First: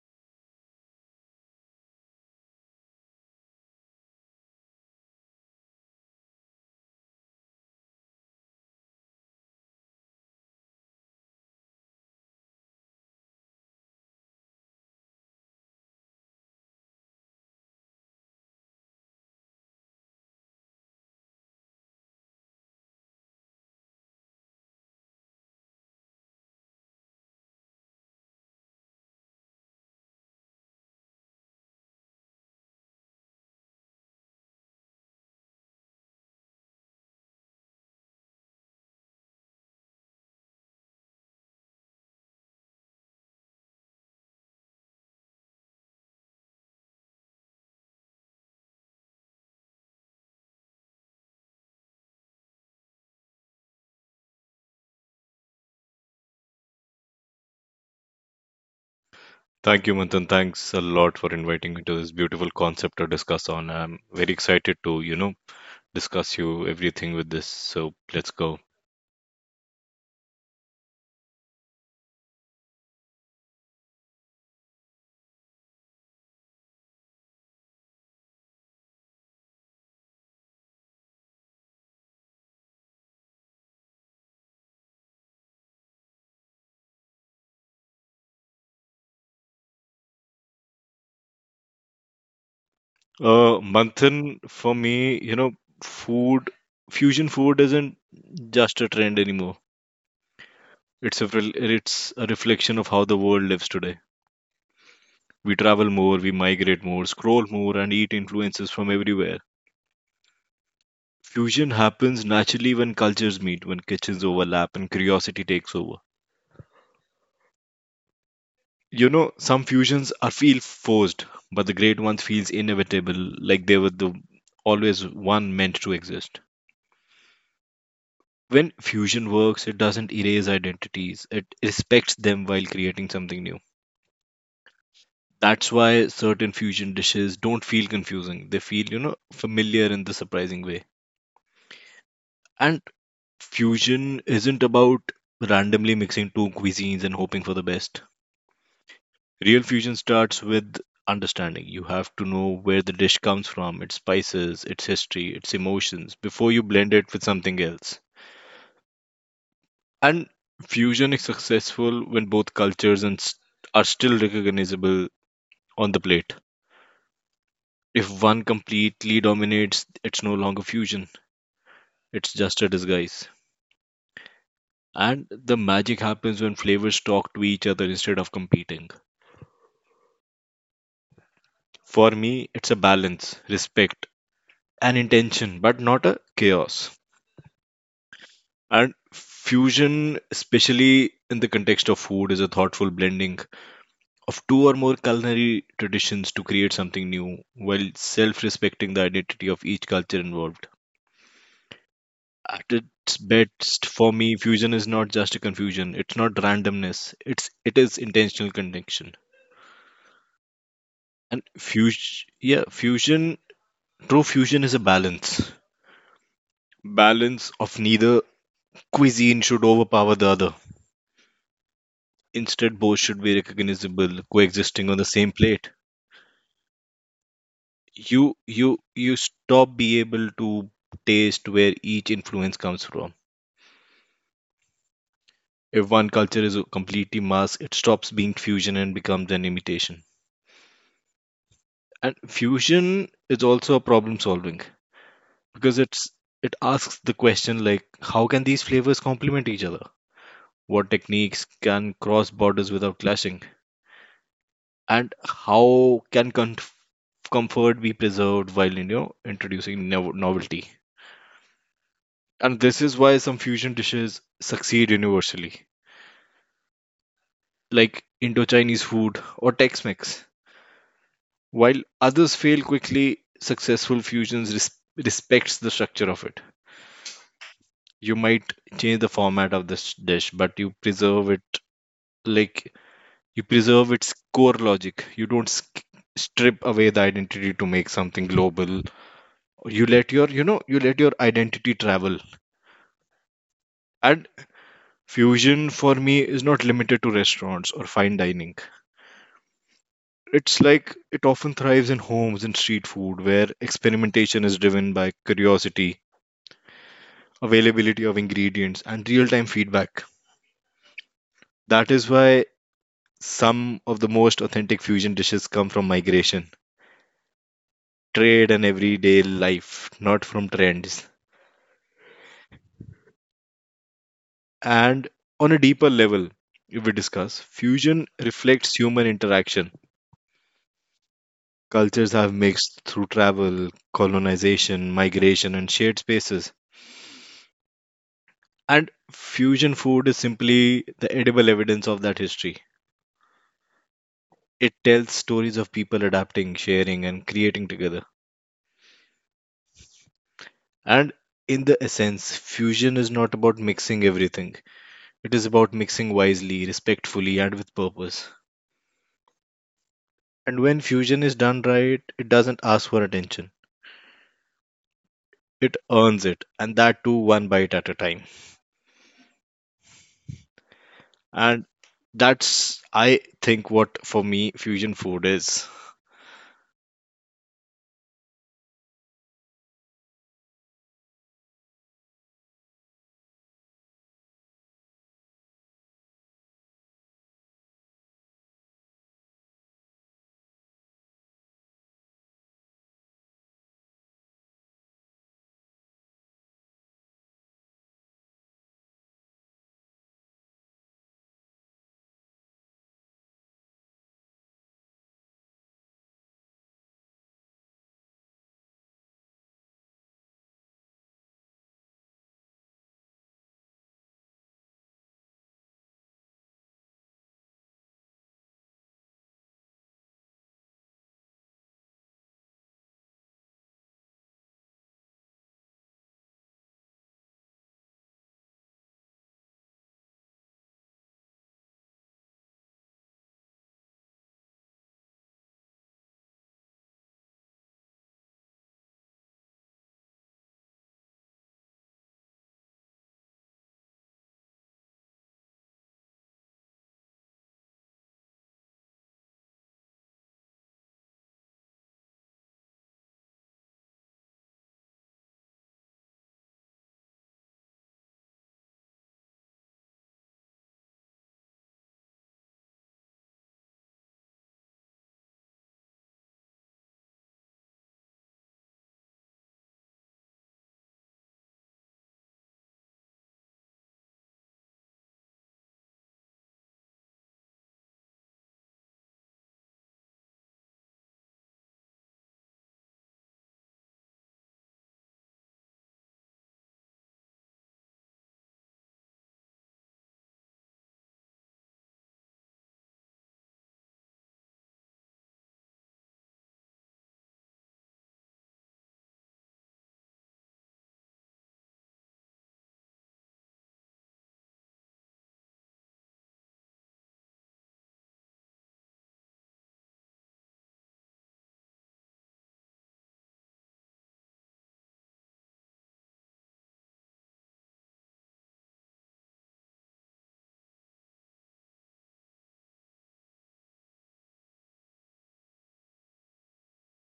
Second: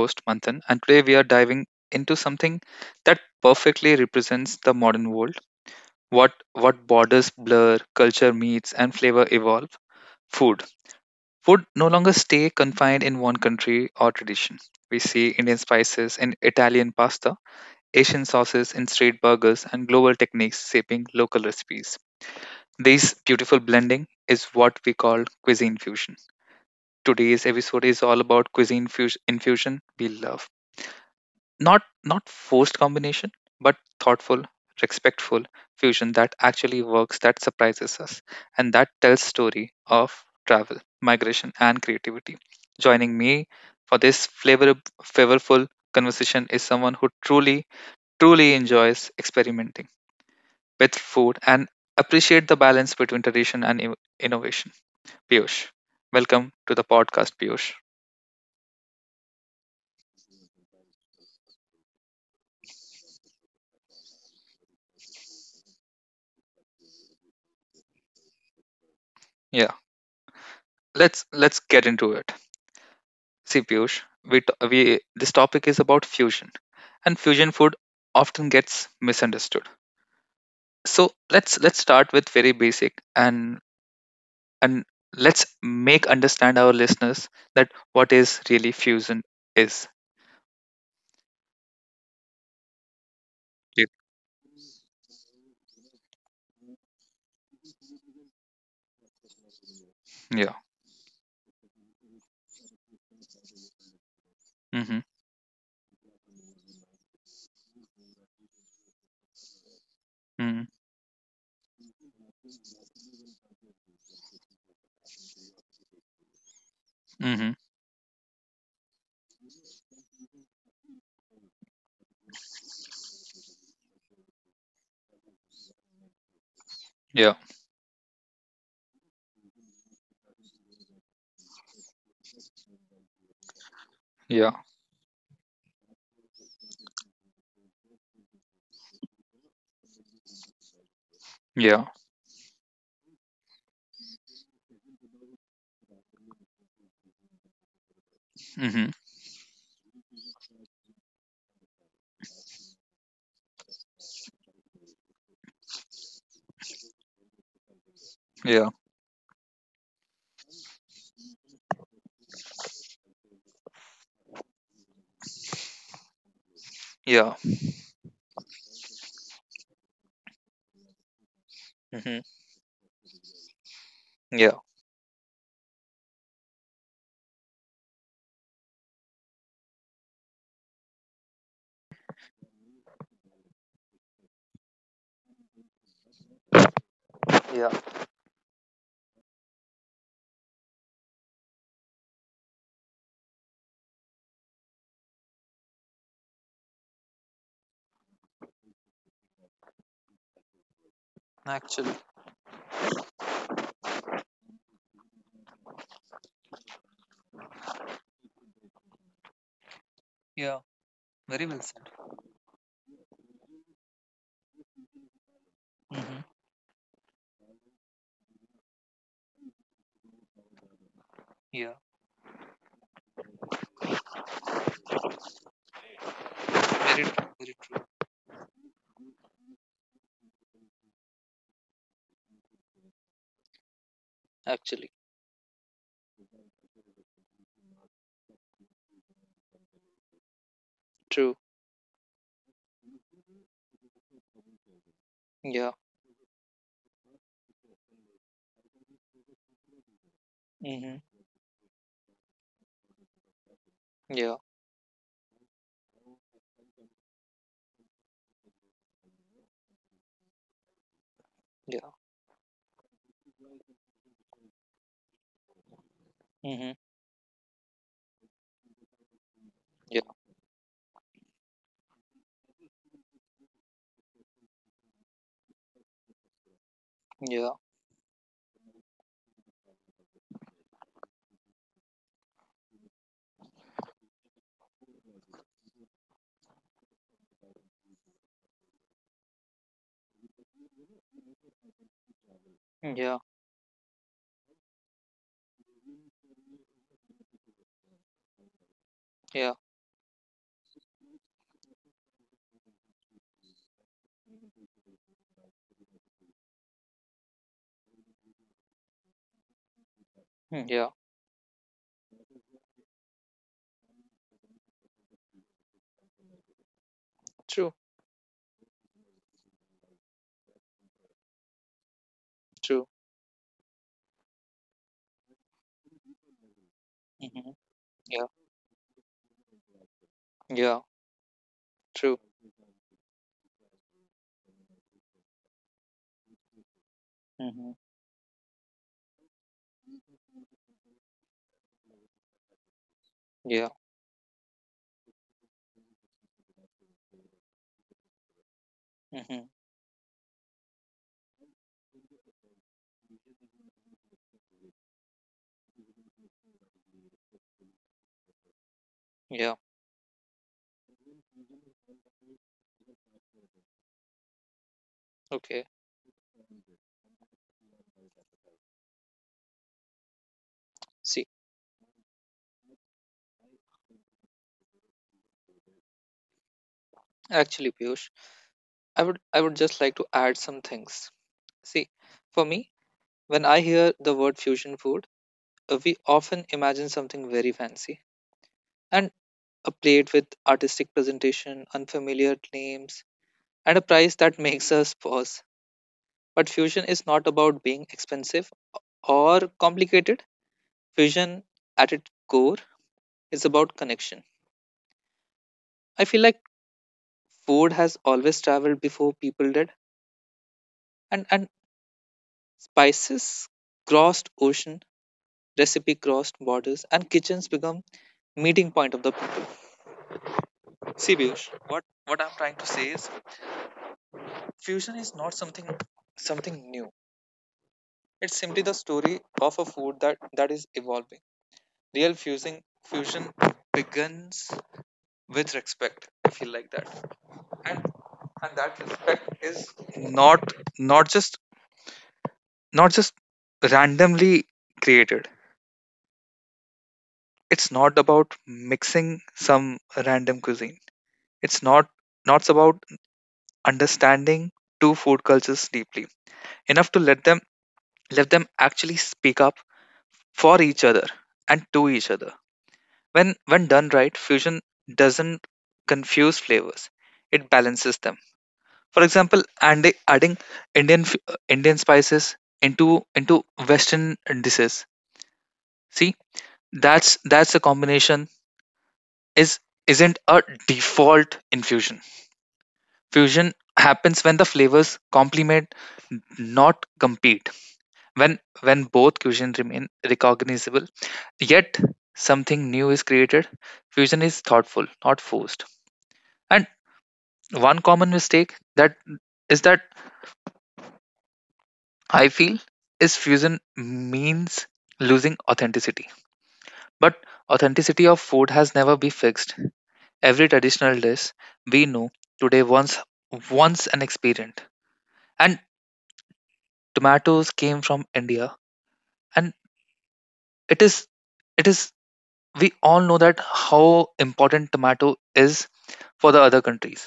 host, Manthan, and today we are diving into something that perfectly represents the modern world. What borders blur, culture meets, and flavor evolve. Food. Food no longer stay confined in one country or tradition. We see Indian spices in Italian pasta, Asian sauces in street burgers, and global techniques shaping local recipes. This beautiful blending is what we call cuisine fusion. Today's episode is all about cuisine infusion we love. Not forced combination, but thoughtful, respectful fusion that actually works, that surprises us, and that tells story of travel, migration, and creativity. Joining me for this flavorful conversation is someone who truly enjoys experimenting with food and appreciate the balance between tradition and innovation. Piyush, welcome to the podcast, Piyush. Thank you, Manthan. Thanks a lot for inviting me to this beautiful concept to discuss on. I'm very excited to, discuss you everything with this. So let's go. Yes. Let's get into it. See, Piyush, we, t- we this topic is about fusion and fusion food often gets misunderstood. So let's start with very basic and let's make understand our listeners that what is really fusion is. Uh, Yeah. Manthan, for me, food, fusion food isn't just a trend anymore. Yeah. It's a reflection of how the world lives today. Mhm. We travel more, we migrate more, scroll more, and eat influences from everywhere. Mhm. Fusion happens naturally when cultures meet, when kitchens overlap, and curiosity takes over. Mhm. You know, some fusions are feel forced, but the great ones feels inevitable, like they were the always one meant to exist. Yeah. When fusion works, it doesn't erase identities. It respects them while creating something new. Yeah. That's why certain fusion dishes don't feel confusing. They feel, familiar in the surprising way. Yeah. And fusion isn't about randomly mixing two cuisines and hoping for the best. Mhm. Real fusion starts with understanding. You have to know where the dish comes from, its spices, its history, its emotions, before you blend it with something else. Yeah. And fusion is successful when both cultures are still recognizable on the plate. Yeah. If one completely dominates, it's no longer fusion, Mhm. it's just a disguise. Yeah. And the magic happens when flavors talk to each other instead of competing. For me, it's a balance, respect, and intention, but not a chaos. Yeah. And fusion, especially in the context of food, is a thoughtful blending of two or more culinary traditions to create something new while self respecting the identity of each culture involved. Actually. At its best, for me, fusion is not just a confusion, it's not randomness, it is intentional connection. Yeah. And Very well said. fusion, yeah, fusion, true fusion is a balance. Mhm. Balance of neither cuisine should overpower the other. Yeah. Instead, both should be recognizable, coexisting on the same plate. Very true. Very You stop be able to taste where each influence comes from. If one culture is completely masked, it stops being fusion and becomes an imitation. true. And fusion is also a problem solving Yeah. because it's, it asks the question like how can these flavors complement each other, what Mhm. techniques can cross borders without clashing, Yeah. and how can comfort be preserved while introducing novelty. And this is why some fusion dishes succeed universally, Mhm. like Indo Chinese food or Tex Yeah. Mex. While others fail quickly, successful fusions respects the structure of it. Yeah. You might change the format of this dish, but you preserve it, like you preserve its core logic. You don't strip away the identity to make something global. You let your you let your identity travel. Yeah. And fusion for me is not limited to restaurants or fine dining. Yeah. It's like it often thrives in homes and street food where experimentation is driven by curiosity, availability of ingredients, and real time feedback. Mm. Yeah. That is why some of the most authentic fusion dishes come from migration, True. trade, and everyday life, not from trends. True. And on a deeper level, if we discuss, Mhm. fusion Yeah. reflects human interaction. Yeah. Cultures True. have mixed through travel, colonization, migration, and shared spaces. Mhm. And fusion food is simply the edible evidence of that history. Yeah. It tells stories of people adapting, sharing, and creating together. Mhm. And in the essence, fusion is not about mixing everything, it is about mixing wisely, respectfully, and with purpose. Yeah. And when fusion is done right, it doesn't ask for attention, Okay. it earns it, and that too one bite at a time. See, And that's, I think, what for me fusion food is. actually, Piyush, I would just like to add some things. See, for me, when I hear the word fusion food, we often imagine something very fancy and a plate with artistic presentation, unfamiliar names, and a price that makes us pause. But fusion is not about being expensive or complicated. Fusion, at its core, is about connection. I feel like food has always traveled before people did, and spices crossed ocean, recipe crossed borders, and kitchens become meeting point of the people. See, Piyush, what I'm trying to say is, fusion is not something new. It's simply the story of a food that is evolving. Real fusing fusion begins with respect. I feel like that, and and that respect is not just randomly created. It's not about mixing some random cuisine. It's not about understanding two food cultures deeply enough to let them actually speak up for each other and to each other. When done right, fusion doesn't confuse flavors. It balances them. For example, and adding Indian spices into into Western dishes. See, that's a combination is isn't a default in fusion. Fusion happens when the flavors complement, not compete. When both cuisine remain recognizable, yet something new is created. Fusion is thoughtful, not forced. And one common mistake that I feel is fusion means losing authenticity. But authenticity of food has never been fixed. Every traditional dish we know today once an experiment. And tomatoes came from India. And it is it is we all know that how important tomato is for the other countries.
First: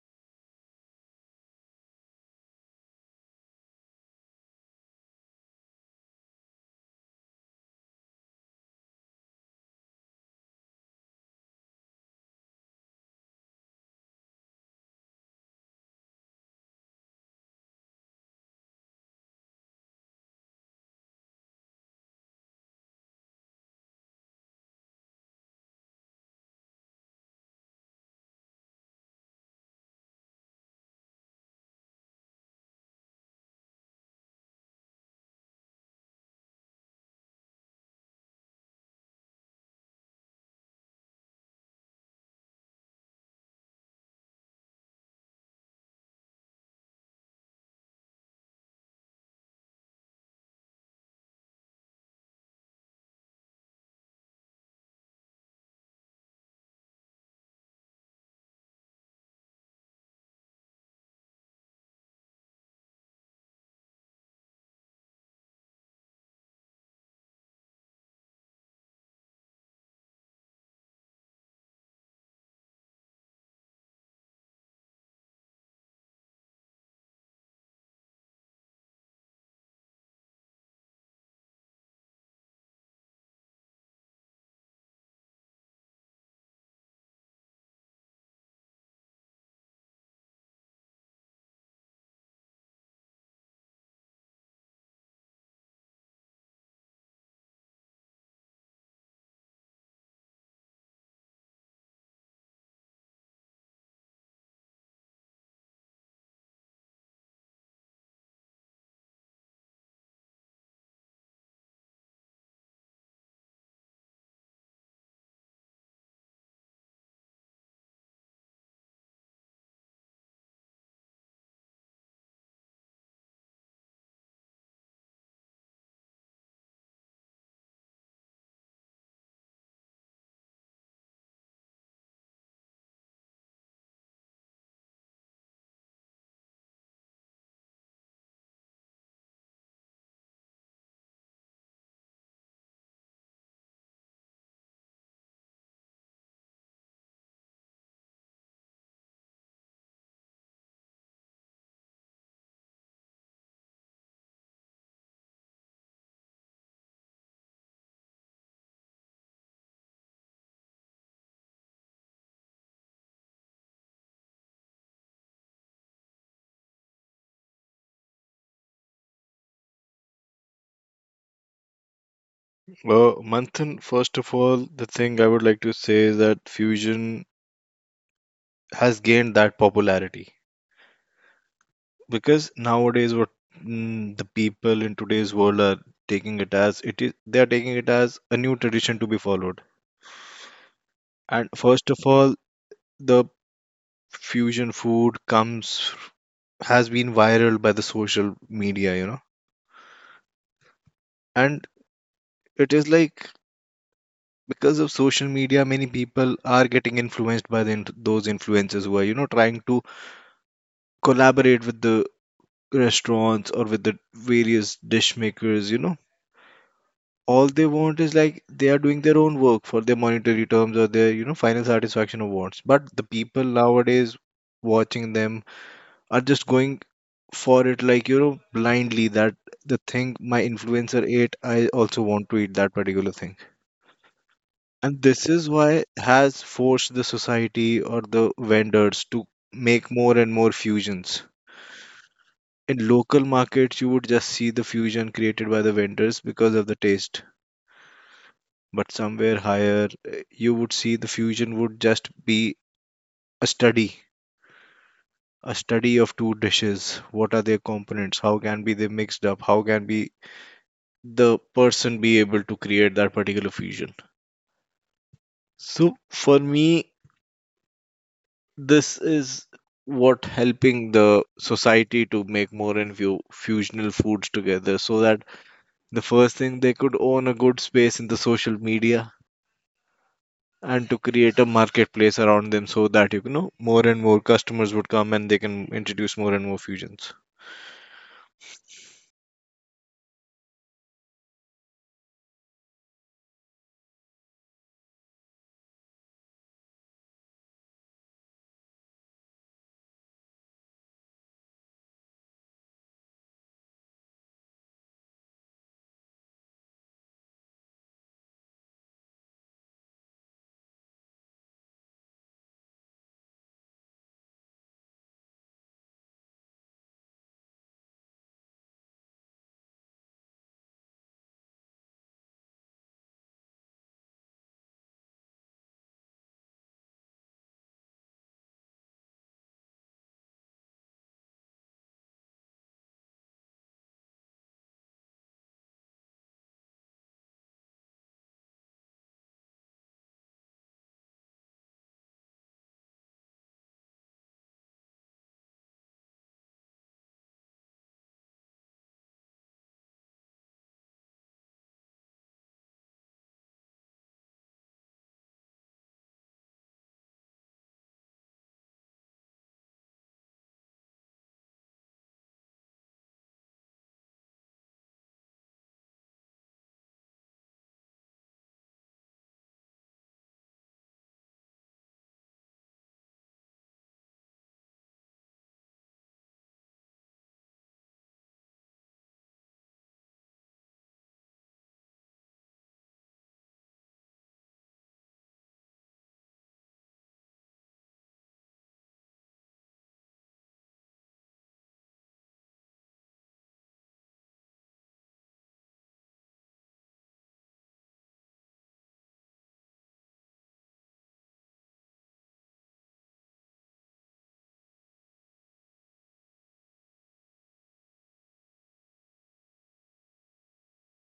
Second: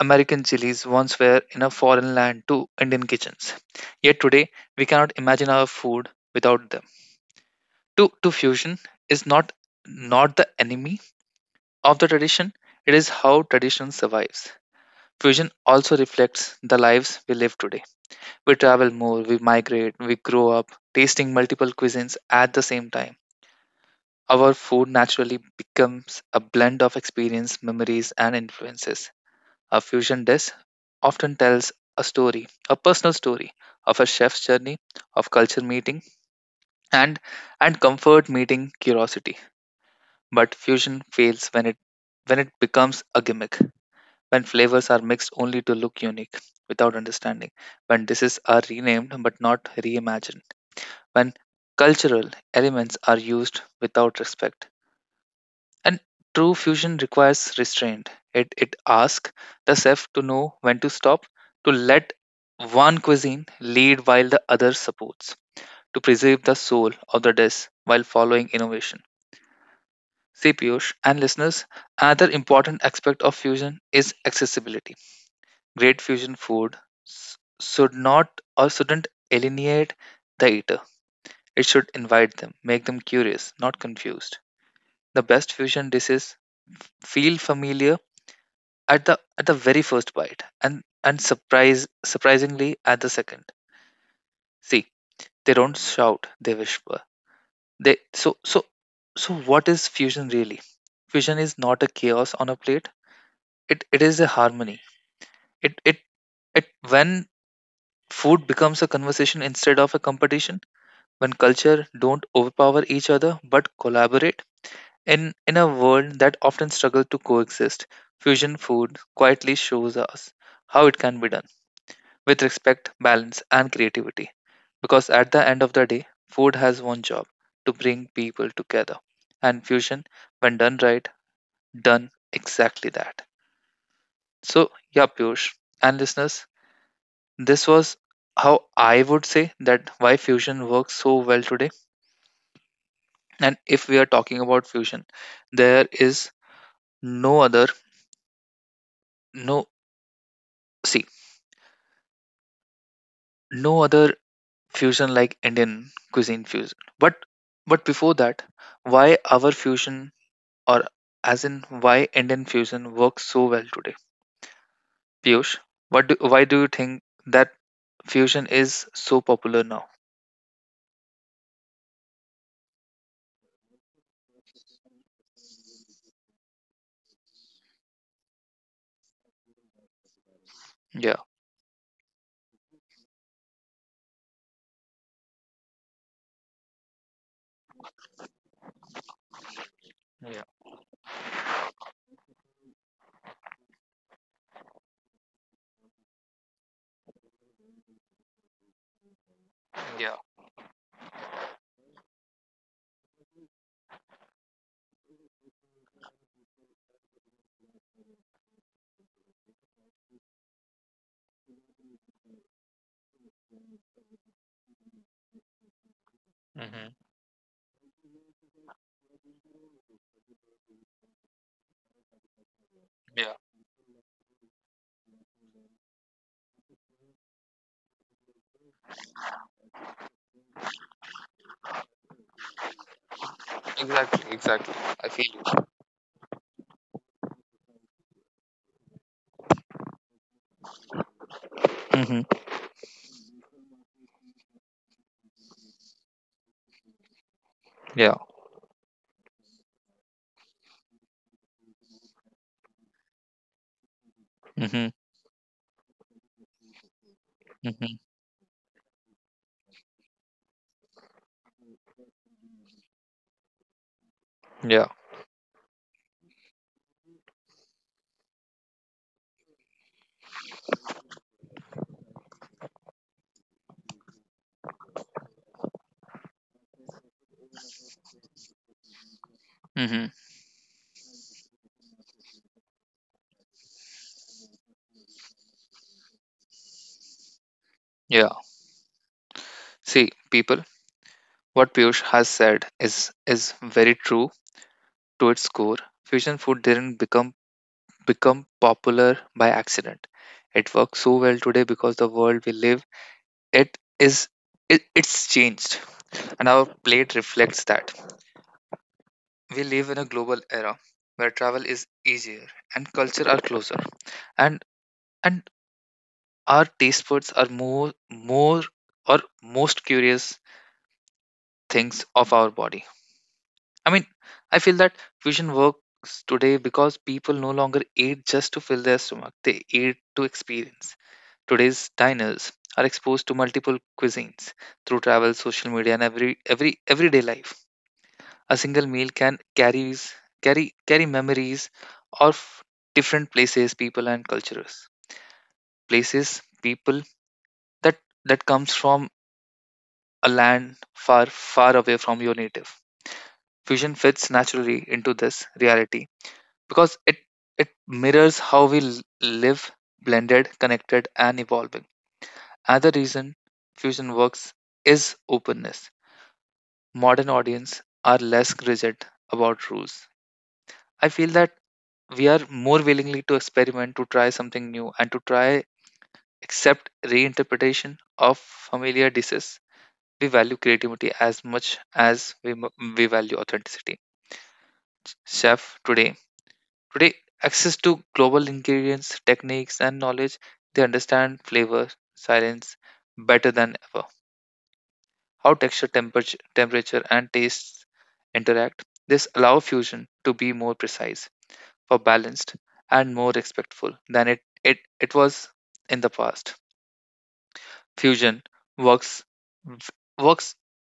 American chilies once were in a foreign land to Indian kitchens. Yet today we cannot imagine our food without them. To fusion is not the enemy of the tradition, it is how tradition survives. Fusion also reflects the lives we live today. We travel more, we migrate, we grow up tasting multiple cuisines at the same time. Our food naturally becomes a blend of experience, memories, and influences. A fusion dish often tells a story, a personal story of a chef's journey, of culture meeting, and and comfort meeting curiosity. But fusion fails when it becomes a gimmick, when flavors are mixed only to look unique without understanding, when dishes are renamed but not reimagined, when cultural elements are used without respect. And true fusion requires restraint. It asks the chef to know when to stop, to let one cuisine lead while the other supports, to preserve the soul of the dish while following innovation. See, Piyush and listeners, another important aspect of fusion is accessibility. Great fusion food should not or shouldn't alienate the eater. It should invite them, make them curious, not confused. The best fusion dishes feel familiar at the very first bite and surprise surprisingly at the second. See they don't shout, they whisper, they so so so what is fusion really? Fusion is not a chaos on a plate, it is a harmony. It it it when food becomes a conversation instead of a competition, when culture don't overpower each other but collaborate in in a world that often struggles to coexist, fusion food quietly shows us how it can be done with respect, balance, and creativity. Because at the end of the day, food has one job: to bring people together. And fusion, when done right, done exactly that. So, yeah, Piyush and listeners, this was how I would say that why fusion works so well today. And if we are talking about fusion, there is no other, no, see, no other fusion like Indian cuisine fusion. But before that, why our fusion or as in why Indian fusion works so well today. Piyush, why do you think that fusion is so popular now? Manthan, first of all, the thing I would like to say is that fusion has gained that popularity Yeah. because nowadays the people in today's world are taking it as it is, they are taking it as a new tradition to be followed. Yeah, And first of all, the fusion food comes has been viral by the social media, you know, yeah, and it is like because of social media, many people are getting influenced by the, those influencers who are you know trying to collaborate with the restaurants or with the various dish makers, you know, mm-hmm. all they want is like they are doing their own work for their monetary terms or their you know final satisfaction awards, but the Yeah, people nowadays watching them are just going for it like you know blindly that the thing my influencer ate, I also want to eat that particular thing. exactly, exactly. And I feel this is you. why has forced the society or the vendors to make more and more fusions. Mm-hmm. In local markets, you would just see the fusion created by the vendors because of the taste. Yeah. But somewhere higher, you would see the fusion would just be a study, Mm-hmm. a study of two dishes. What are their Mm-hmm. components? How can be they mixed up? How can be the person be able to create that particular fusion? Yeah. So for me, this is what helping the society to make more and few fusional foods together so that the first thing they could own a good space in the social media Mm-hmm. and to create a marketplace around them so that you know more and more customers would come and they can introduce more and more fusions. Yeah. See, people, what Piyush has said is very true to its core. Fusion food didn't become popular by accident. It works so well today because the world we live it is it's changed, and our plate reflects that. We live in a global era where travel is easier and culture are closer, and and our taste buds are more or most curious things of our body. I mean, I feel that fusion works today because people no longer eat just to fill their stomach. They eat to experience. Today's diners are exposed to multiple cuisines through travel, social media, and everyday life. A single meal can carries carry carry memories of different places, people, and cultures. Places, people that that comes from a land far away from your native. Fusion fits naturally into this reality because it mirrors how we live, blended, connected, and evolving. Another reason fusion works is openness. Modern audience are less rigid about rules. I feel that we are more willingly to experiment, to try something new, and to try accept reinterpretation of familiar dishes. We value creativity as much as we value authenticity. Chef today, today access to global ingredients, techniques, and knowledge, they understand flavor, silence better than ever. How texture, temperature, and tastes interact. This allow fusion to be more precise for balanced and more respectful than it was in the past. Fusion works works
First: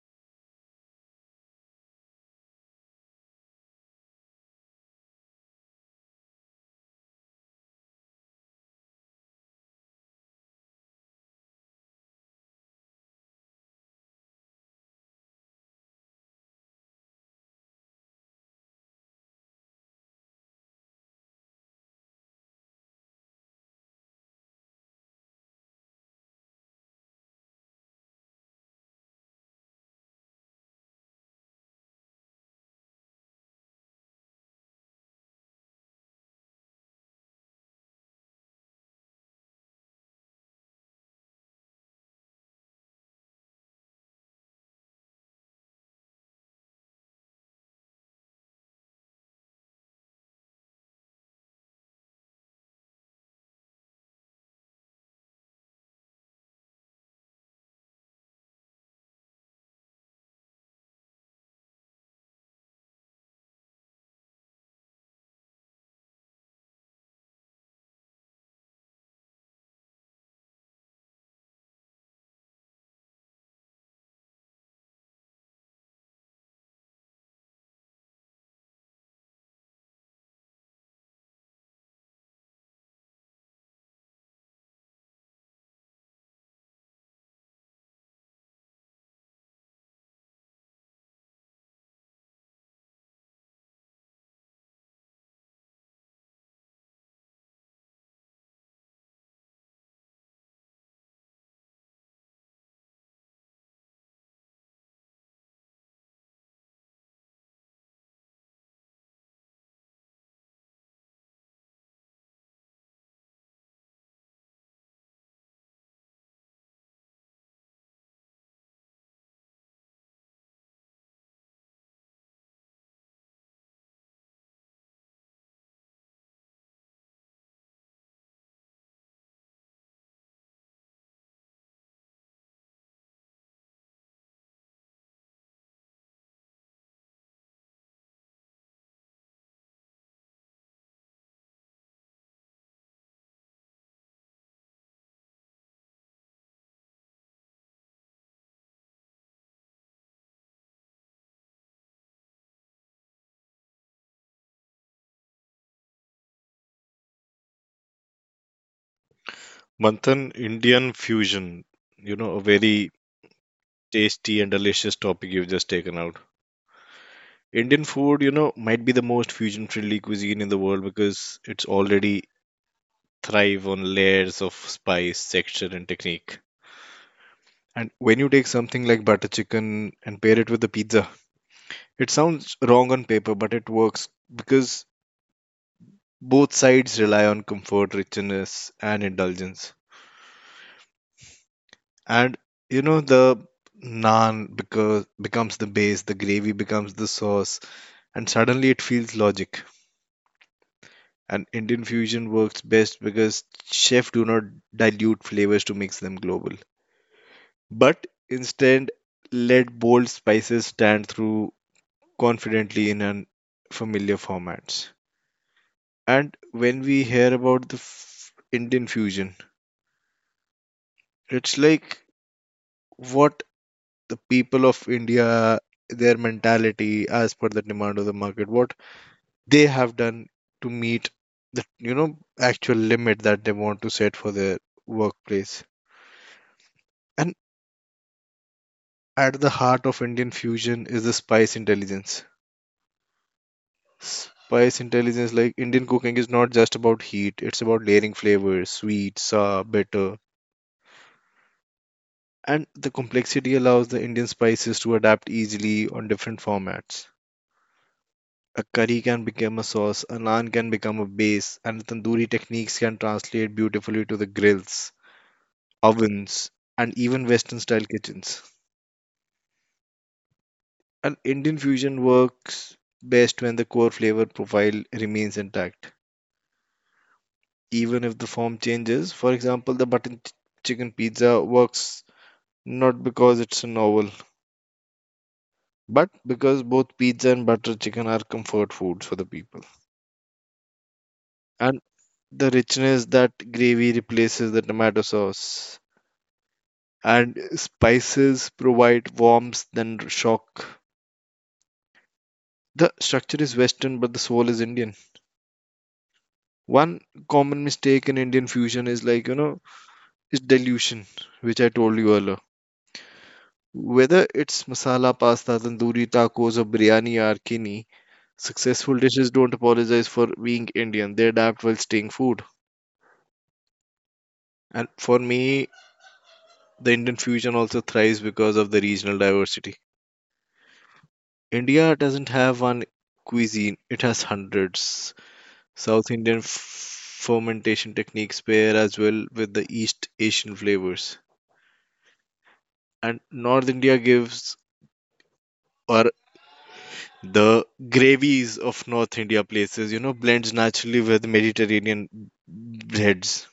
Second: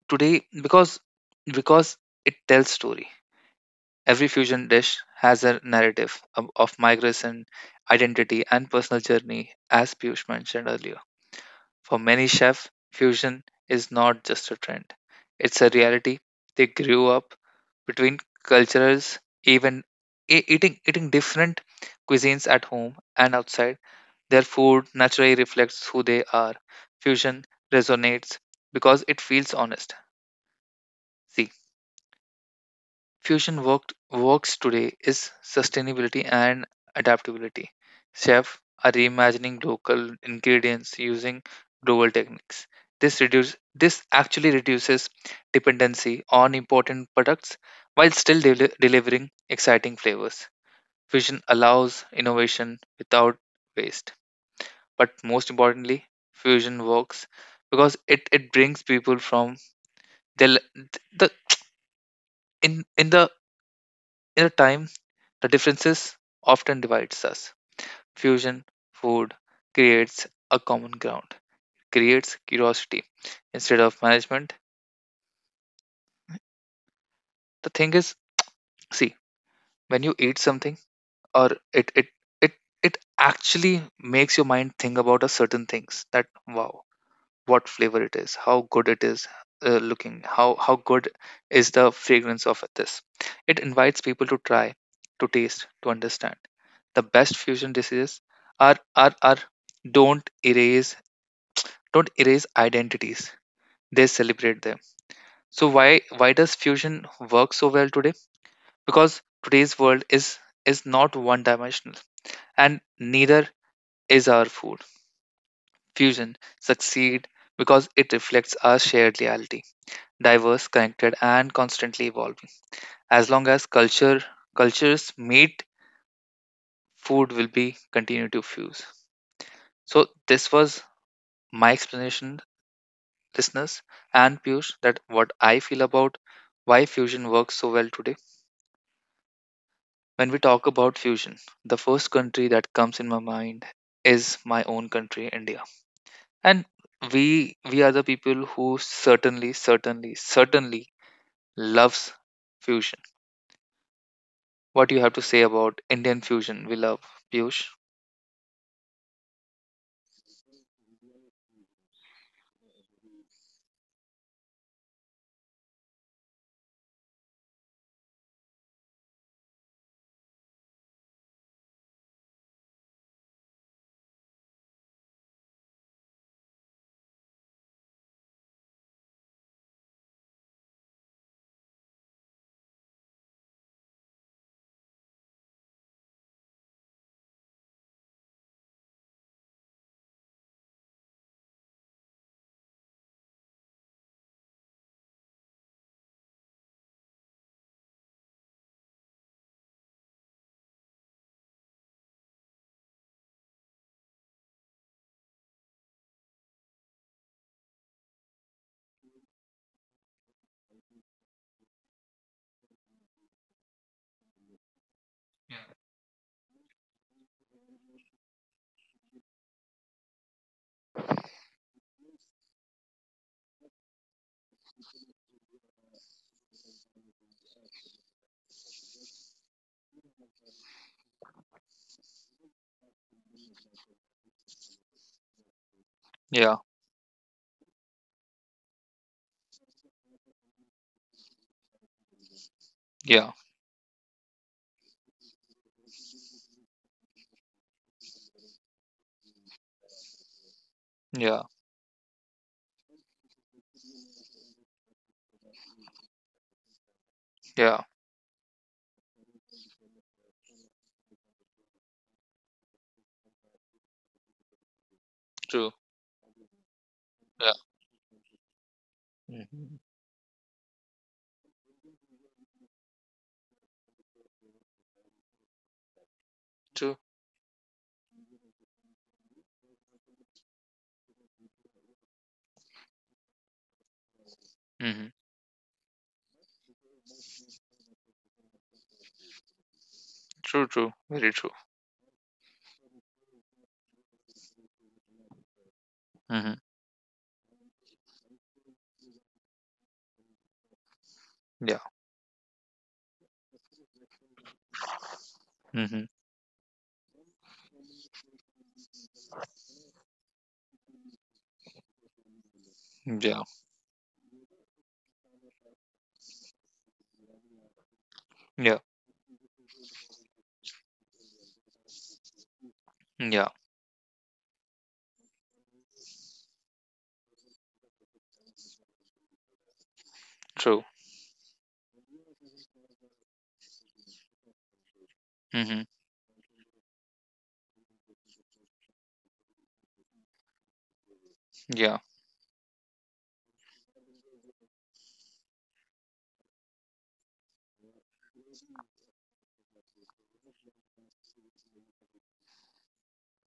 today because it tells story. Every fusion dish has a narrative of migration, identity, and personal journey, as Piyush mentioned earlier. For many chefs, fusion is not just a trend, it's a reality. They grew up between cultures, even eating different cuisines at home and outside. Their food naturally reflects who they are. Fusion resonates because it feels honest. See, fusion works today is sustainability and adaptability. Chefs are reimagining local ingredients using global techniques. This actually reduces dependency on important products while still delivering exciting flavors. Fusion allows innovation without waste. But most importantly, fusion works because it brings people from the, the in the in a time. The differences often divides us. Fusion food creates a common ground, creates curiosity instead of management. The thing is, see, when you eat something or it it actually makes your mind think about a certain things that wow, what flavor it is, how good it is looking, how good is the fragrance of this. It invites people to try, to taste, to understand. The best fusion dishes are don't erase don't erase identities. They celebrate them. So why does fusion work so well today? Because today's world is not one dimensional, and neither is our food. Fusion succeed because it reflects our shared reality, diverse, connected, and constantly evolving. As long as cultures meet, food will be continue to fuse. So this was my explanation, listeners and Piyush, that what I feel about why fusion works so well today. When we talk about fusion, the first country that comes in my mind is my own country, India. And we are the people who certainly, certainly, certainly loves fusion. What you have to say about Indian fusion we love, Piyush? Manthan, Indian fusion, you know, a very tasty and delicious topic you've just taken out. Indian food, you know, might be the most fusion friendly cuisine in the world because it's already thrive on layers of spice, texture, and technique. And when you take something like butter chicken and pair it with the pizza, it sounds wrong on paper, but it works because both sides rely on comfort, richness, and indulgence. And you know the naan because becomes the base, the gravy becomes the sauce, and suddenly it feels logic. And Indian fusion works best because chefs do not dilute flavors to mix them global, but instead let bold spices stand through confidently in unfamiliar formats. And when we hear about the Indian fusion, it's like what the people of India, their mentality as per the demand of the market, what they have done to meet the you know actual limit that they want to set for their workplace. Yeah, And at the heart of Indian fusion is the spice intelligence. yeah, Spice intelligence, like Indian cooking, is not just about heat; it's about layering flavors, sweet, sour, bitter, yeah, and the complexity allows the Indian spices to adapt easily on different formats. yeah. A curry can become a sauce, a naan can become a base, and tandoori techniques can translate beautifully to the grills, True. ovens, and even Yeah. Western style kitchens. Hmm. And Indian fusion works best when the core flavor profile remains intact, True. even if the form changes. For example, the button chicken pizza works not because it's a novel, Hmm. but because both pizza and butter chicken are comfort foods for the people. True. True. Very true. And the richness that gravy replaces the tomato sauce Hmm. and spices provide warmth than shock. Yeah. The structure is Western, but the soul is Indian. Hmm. One common mistake in Indian fusion is like, you know, is dilution, which I told you earlier. Yeah. Whether it's masala pasta, tandoori tacos, or biryani or kini, Yeah. successful dishes don't apologize for being Indian. They adapt while staying food. Yeah. And for me, the Indian fusion also thrives because of the regional diversity. True. India doesn't have one cuisine, it has hundreds. Hmm. South Indian fermentation techniques pair as well with the East Asian flavors. Yeah. And North India gives, or the gravies of North India places, you know, blends naturally with Mediterranean breads.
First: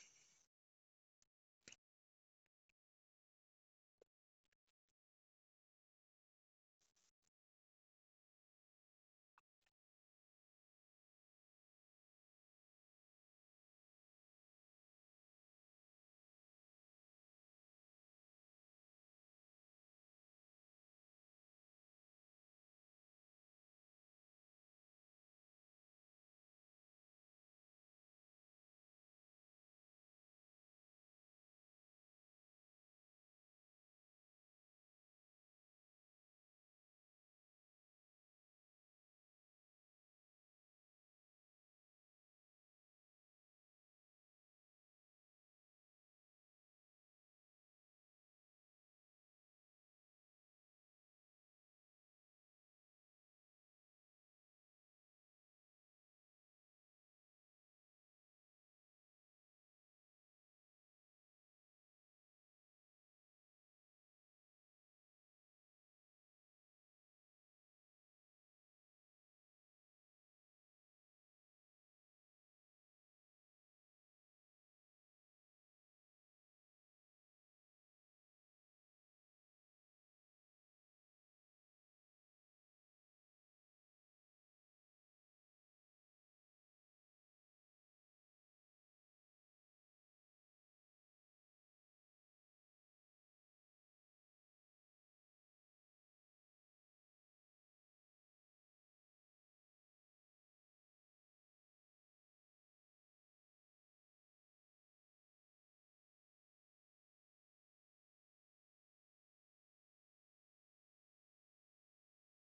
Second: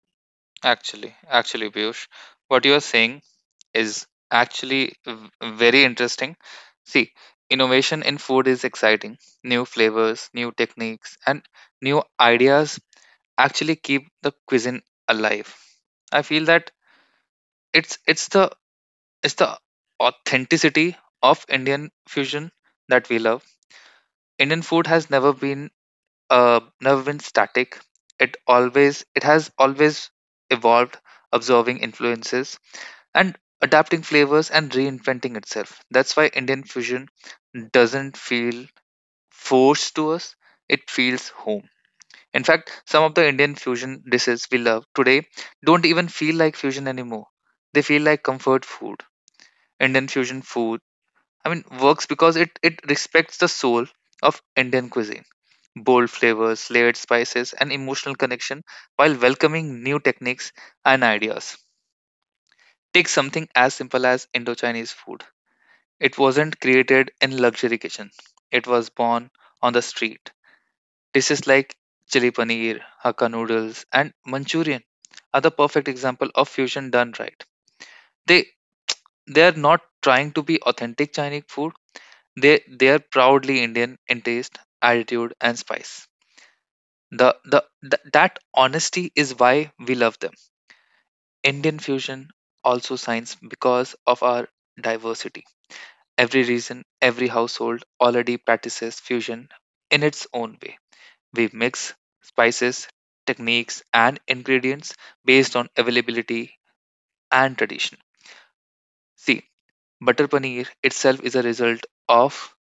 Actually, Piyush, what you are saying is actually very interesting. See, innovation in food is exciting. New flavors, new techniques, and new ideas actually keep the cuisine alive. I feel that it's the it's the authenticity of Indian fusion that we love. Indian food has never been never been static. It has always evolved, absorbing influences and adapting flavors and reinventing itself. That's why Indian fusion doesn't feel forced to us. It feels home. In fact, some of the Indian fusion dishes we love today don't even feel like fusion anymore. They feel like comfort food Indian fusion food. I mean, works because it respects the soul of Indian cuisine. Bold flavors, layered spices, and emotional connection while welcoming new techniques and ideas. Take something as simple as Indo-Chinese food. It wasn't created in luxury kitchen. It was born on the street. Dishes like chili paneer, hakka noodles, and Manchurian are the perfect example of fusion done right. They they are not trying to be authentic Chinese food. They are proudly Indian in taste, attitude, and spice. The that honesty is why we love them. Indian fusion also shines because of our diversity. Every region, every household already practices fusion in its own way. We mix spices, techniques, and ingredients based on availability and tradition. See, butter paneer itself is a result of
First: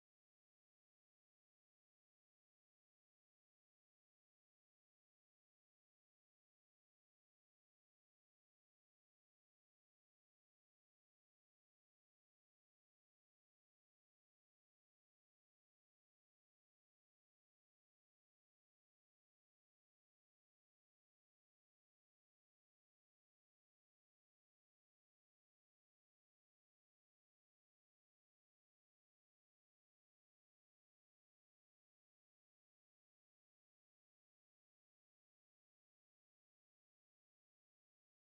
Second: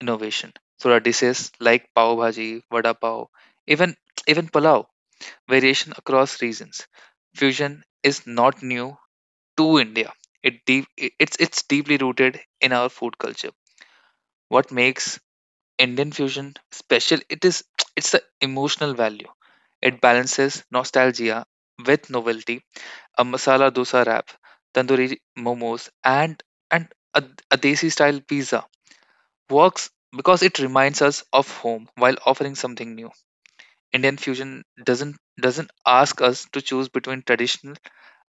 innovation. Sura dishes like pav bhaji, vada pav, even even pulao, variation across regions. Fusion is not new to India. It's deeply rooted in our food culture. What makes Indian fusion special? It's the emotional value. It balances nostalgia with novelty. A masala dosa wrap, tandoori momos, and and a, a desi style pizza works because it reminds us of home while offering something new. Indian fusion doesn't ask us to choose between traditional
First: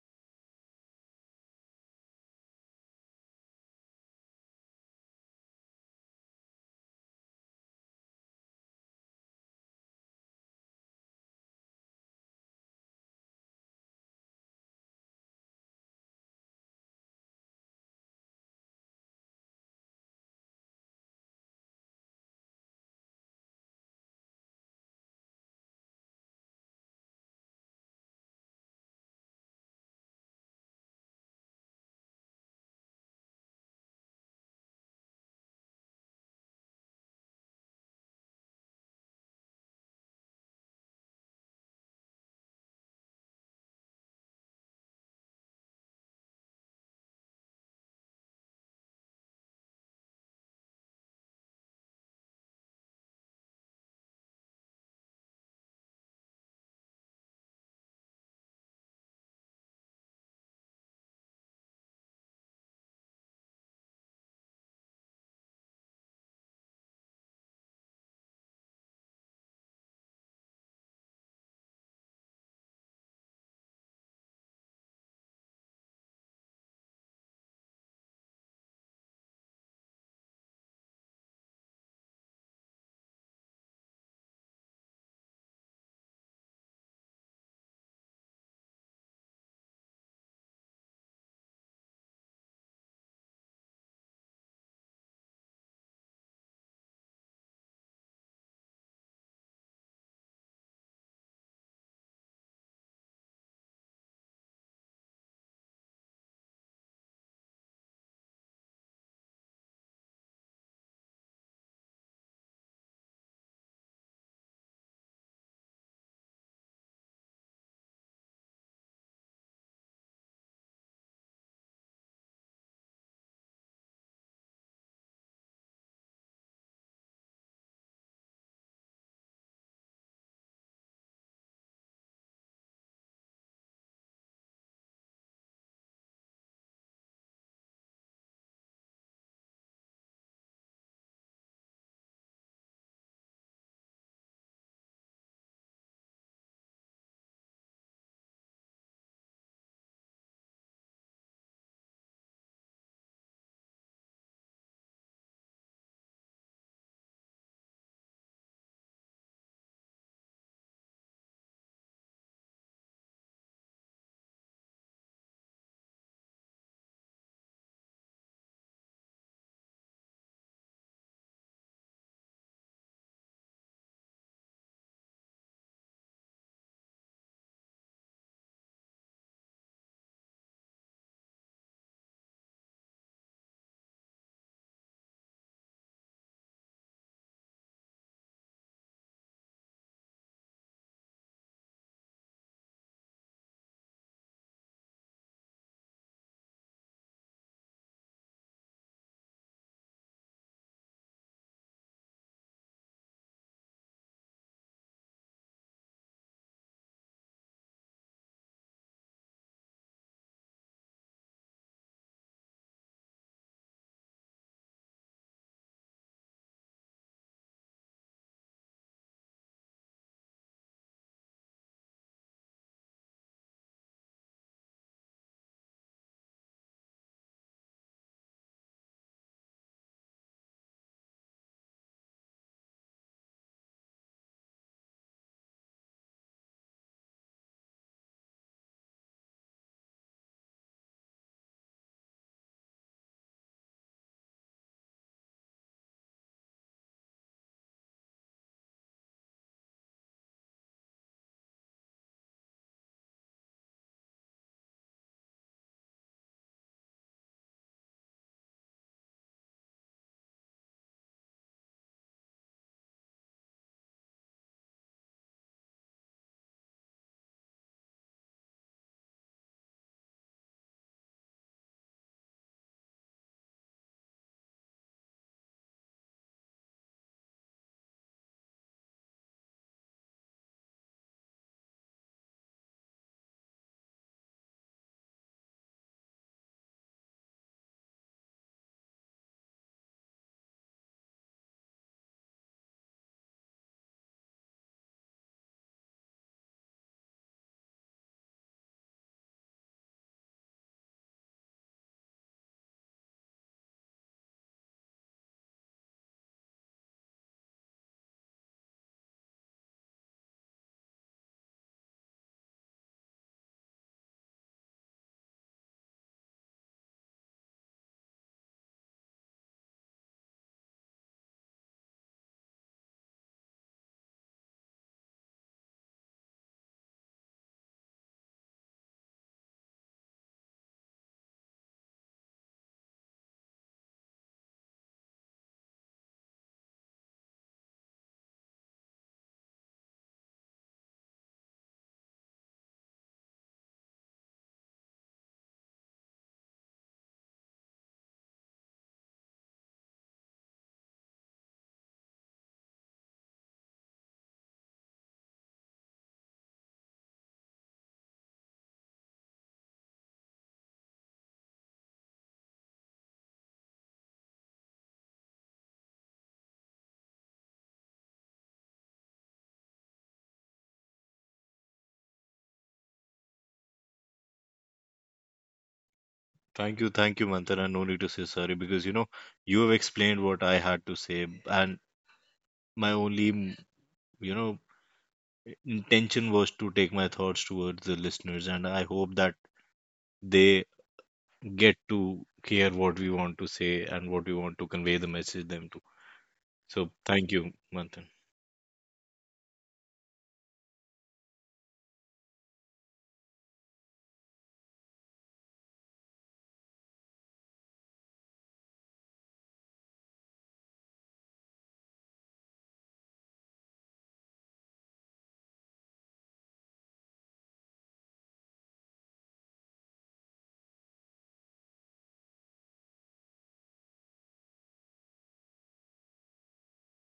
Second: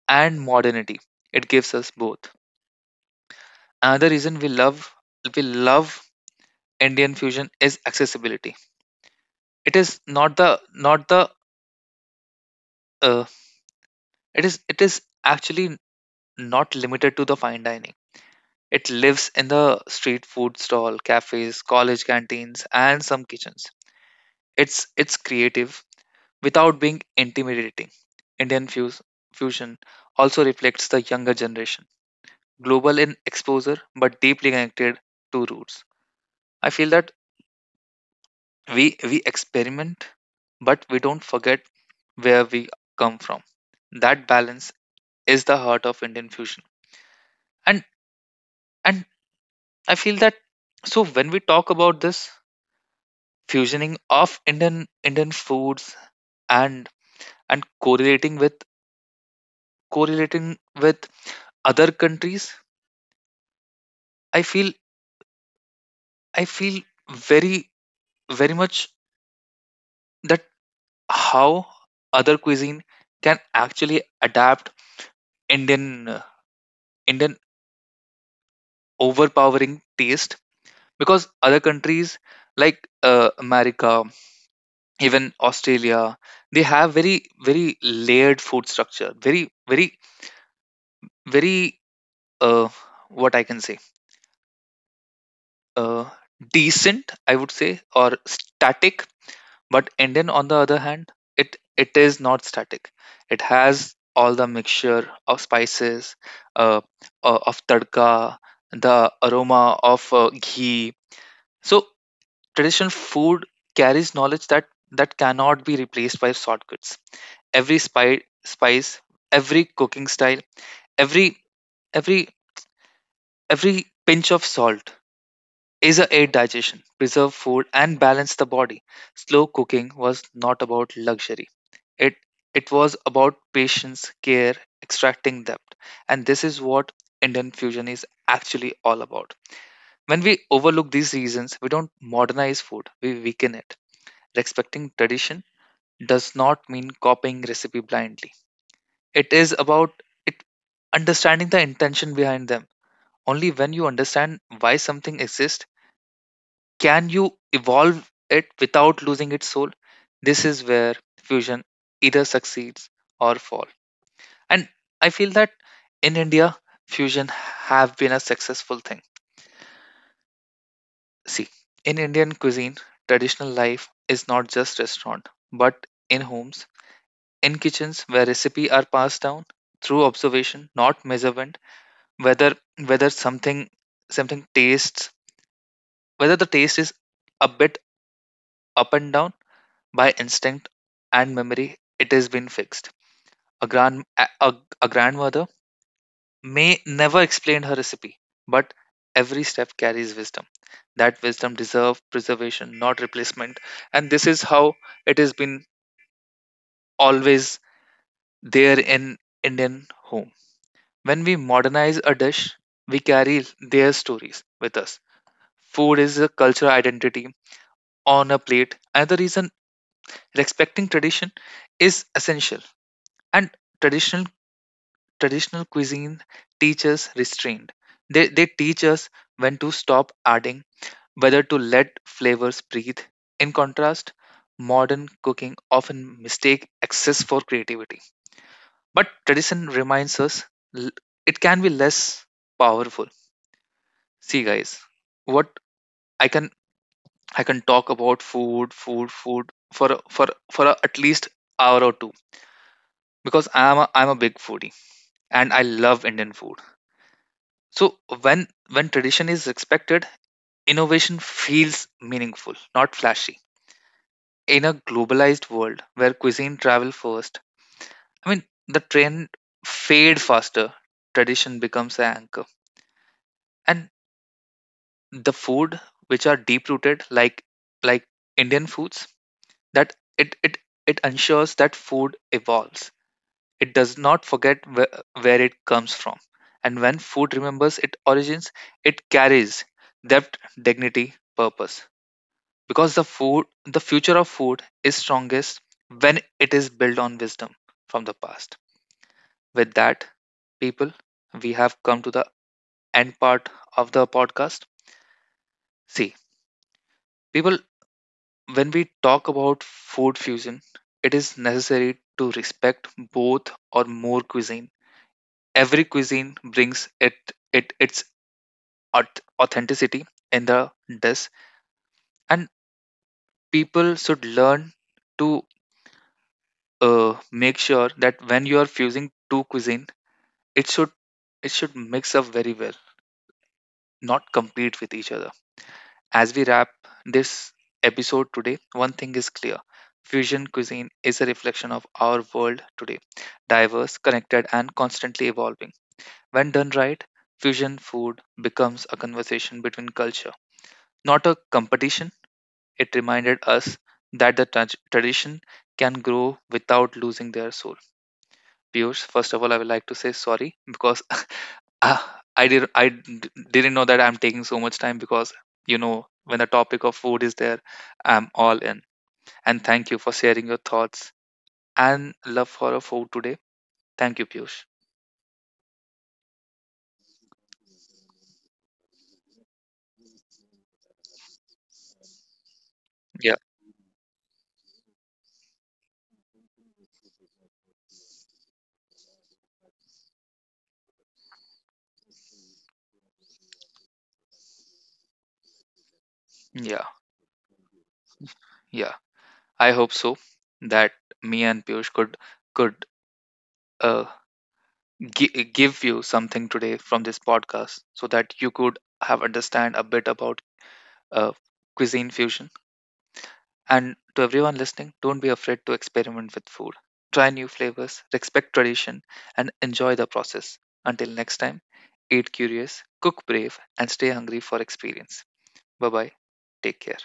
and modernity. It gives us both. Another reason we love Indian fusion is accessibility. It is not the not the uh, it is actually not limited to the fine dining. It lives in the street food stall, cafes, college canteens, and some kitchens. It's creative, without being intimidating. Indian fuse, fusion also reflects the younger generation, global in exposure but deeply connected to roots. I feel that we experiment, but we don't forget where we come from. That balance is the heart of Indian fusion, and and I feel that. So when we talk about this fusioning of Indian foods and and correlating with other countries, I feel I feel very, very much that how other cuisine can actually adapt Indian Indian overpowering taste because other countries like America, even Australia, they have very layered food structure, very uh, what I can say uh, decent, I would say, or static. But Indian, on the other hand, it is not static. It has all the mixture of spices, uh, of tadka, the aroma of ghee. So traditional food carries knowledge that cannot be replaced by shortcuts. Spice, every cooking style, every every every pinch of salt is a aid digestion, preserve food, and balance the body. Slow cooking was not about luxury. It it was about patience, care, extracting depth. And this is what Indian fusion is actually all about. When we overlook these reasons, we don't modernize food, we weaken it. Respecting tradition does not mean copying recipe blindly. It is about it understanding the intention behind them. Only when you understand why something exists can you evolve it without losing its soul. This is where fusion either succeeds or falls. And I feel that in India, fusion have been a successful thing. See, in Indian cuisine, traditional life is not just restaurant, but in homes, in kitchens where recipe are passed down through observation, not measurement, whether whether something something tastes whether the taste is a bit up and down by instinct and memory, it has been fixed. A grand a, a a grandmother may never explained her recipe, but every step carries wisdom. That wisdom deserves preservation, not replacement. And this is how it has been always there in Indian home. When we modernize a dish, we carry their stories with us. Food is a cultural identity on a plate. Another reason respecting tradition is essential. And traditional traditional cuisine teaches restraint. They teach us when to stop adding whether to let flavors breathe. In contrast, modern cooking often mistake excess for creativity. But tradition reminds us l- it can be less powerful. See guys, what I can I can talk about food for a, at least hour or two because I'm a big foodie and I love Indian food. So when tradition is respected, innovation feels meaningful, not flashy. In a globalized world where cuisine travel first, I mean, the trend fade faster. Tradition becomes an anchor, and the food which are deep rooted, like like Indian foods, that it ensures that food evolves. It does not forget where it comes from, and when food remembers its origins, it carries depth, dignity, purpose. Because the future of food is strongest when it is built on wisdom from the past. With that people, we have come to the end part of the podcast. See people, when we talk about food fusion, it is necessary to respect both or more cuisine. Every cuisine brings it its authenticity in the dish, and people should learn to make sure that when you are fusing two cuisine, It should it should mix up very well, not compete with each other. As we wrap this episode today, one thing is clear. Fusion cuisine is a reflection of our world today, diverse, connected, and constantly evolving. When done right, fusion food becomes a conversation between culture, not a competition. It reminded us that tradition can grow without losing their soul. Piyush, first of all, I would like to say sorry because, ah, I didn't know that I'm taking so much time because you know when the topic of food is there, I'm all in. And thank you for sharing your thoughts and love for a food today. Thank you, Piyush. Thank you, Mantana. No need to say sorry because you know you have explained what I had to say, and my only Yeah, you know intention was to take my thoughts towards the listeners, and I hope that they get to hear what we want to say and what we want to convey the message them to. yeah, So thank you, Manthan. yeah. I hope so that me and Piyush could uh, give you something today from this podcast so that you could have understand a bit about uh, cuisine fusion. And to everyone listening, don't be afraid to experiment with food. Try new flavors, respect tradition, and enjoy the process. Until next time, eat curious, cook brave, and stay hungry for experience. Bye bye. Take care.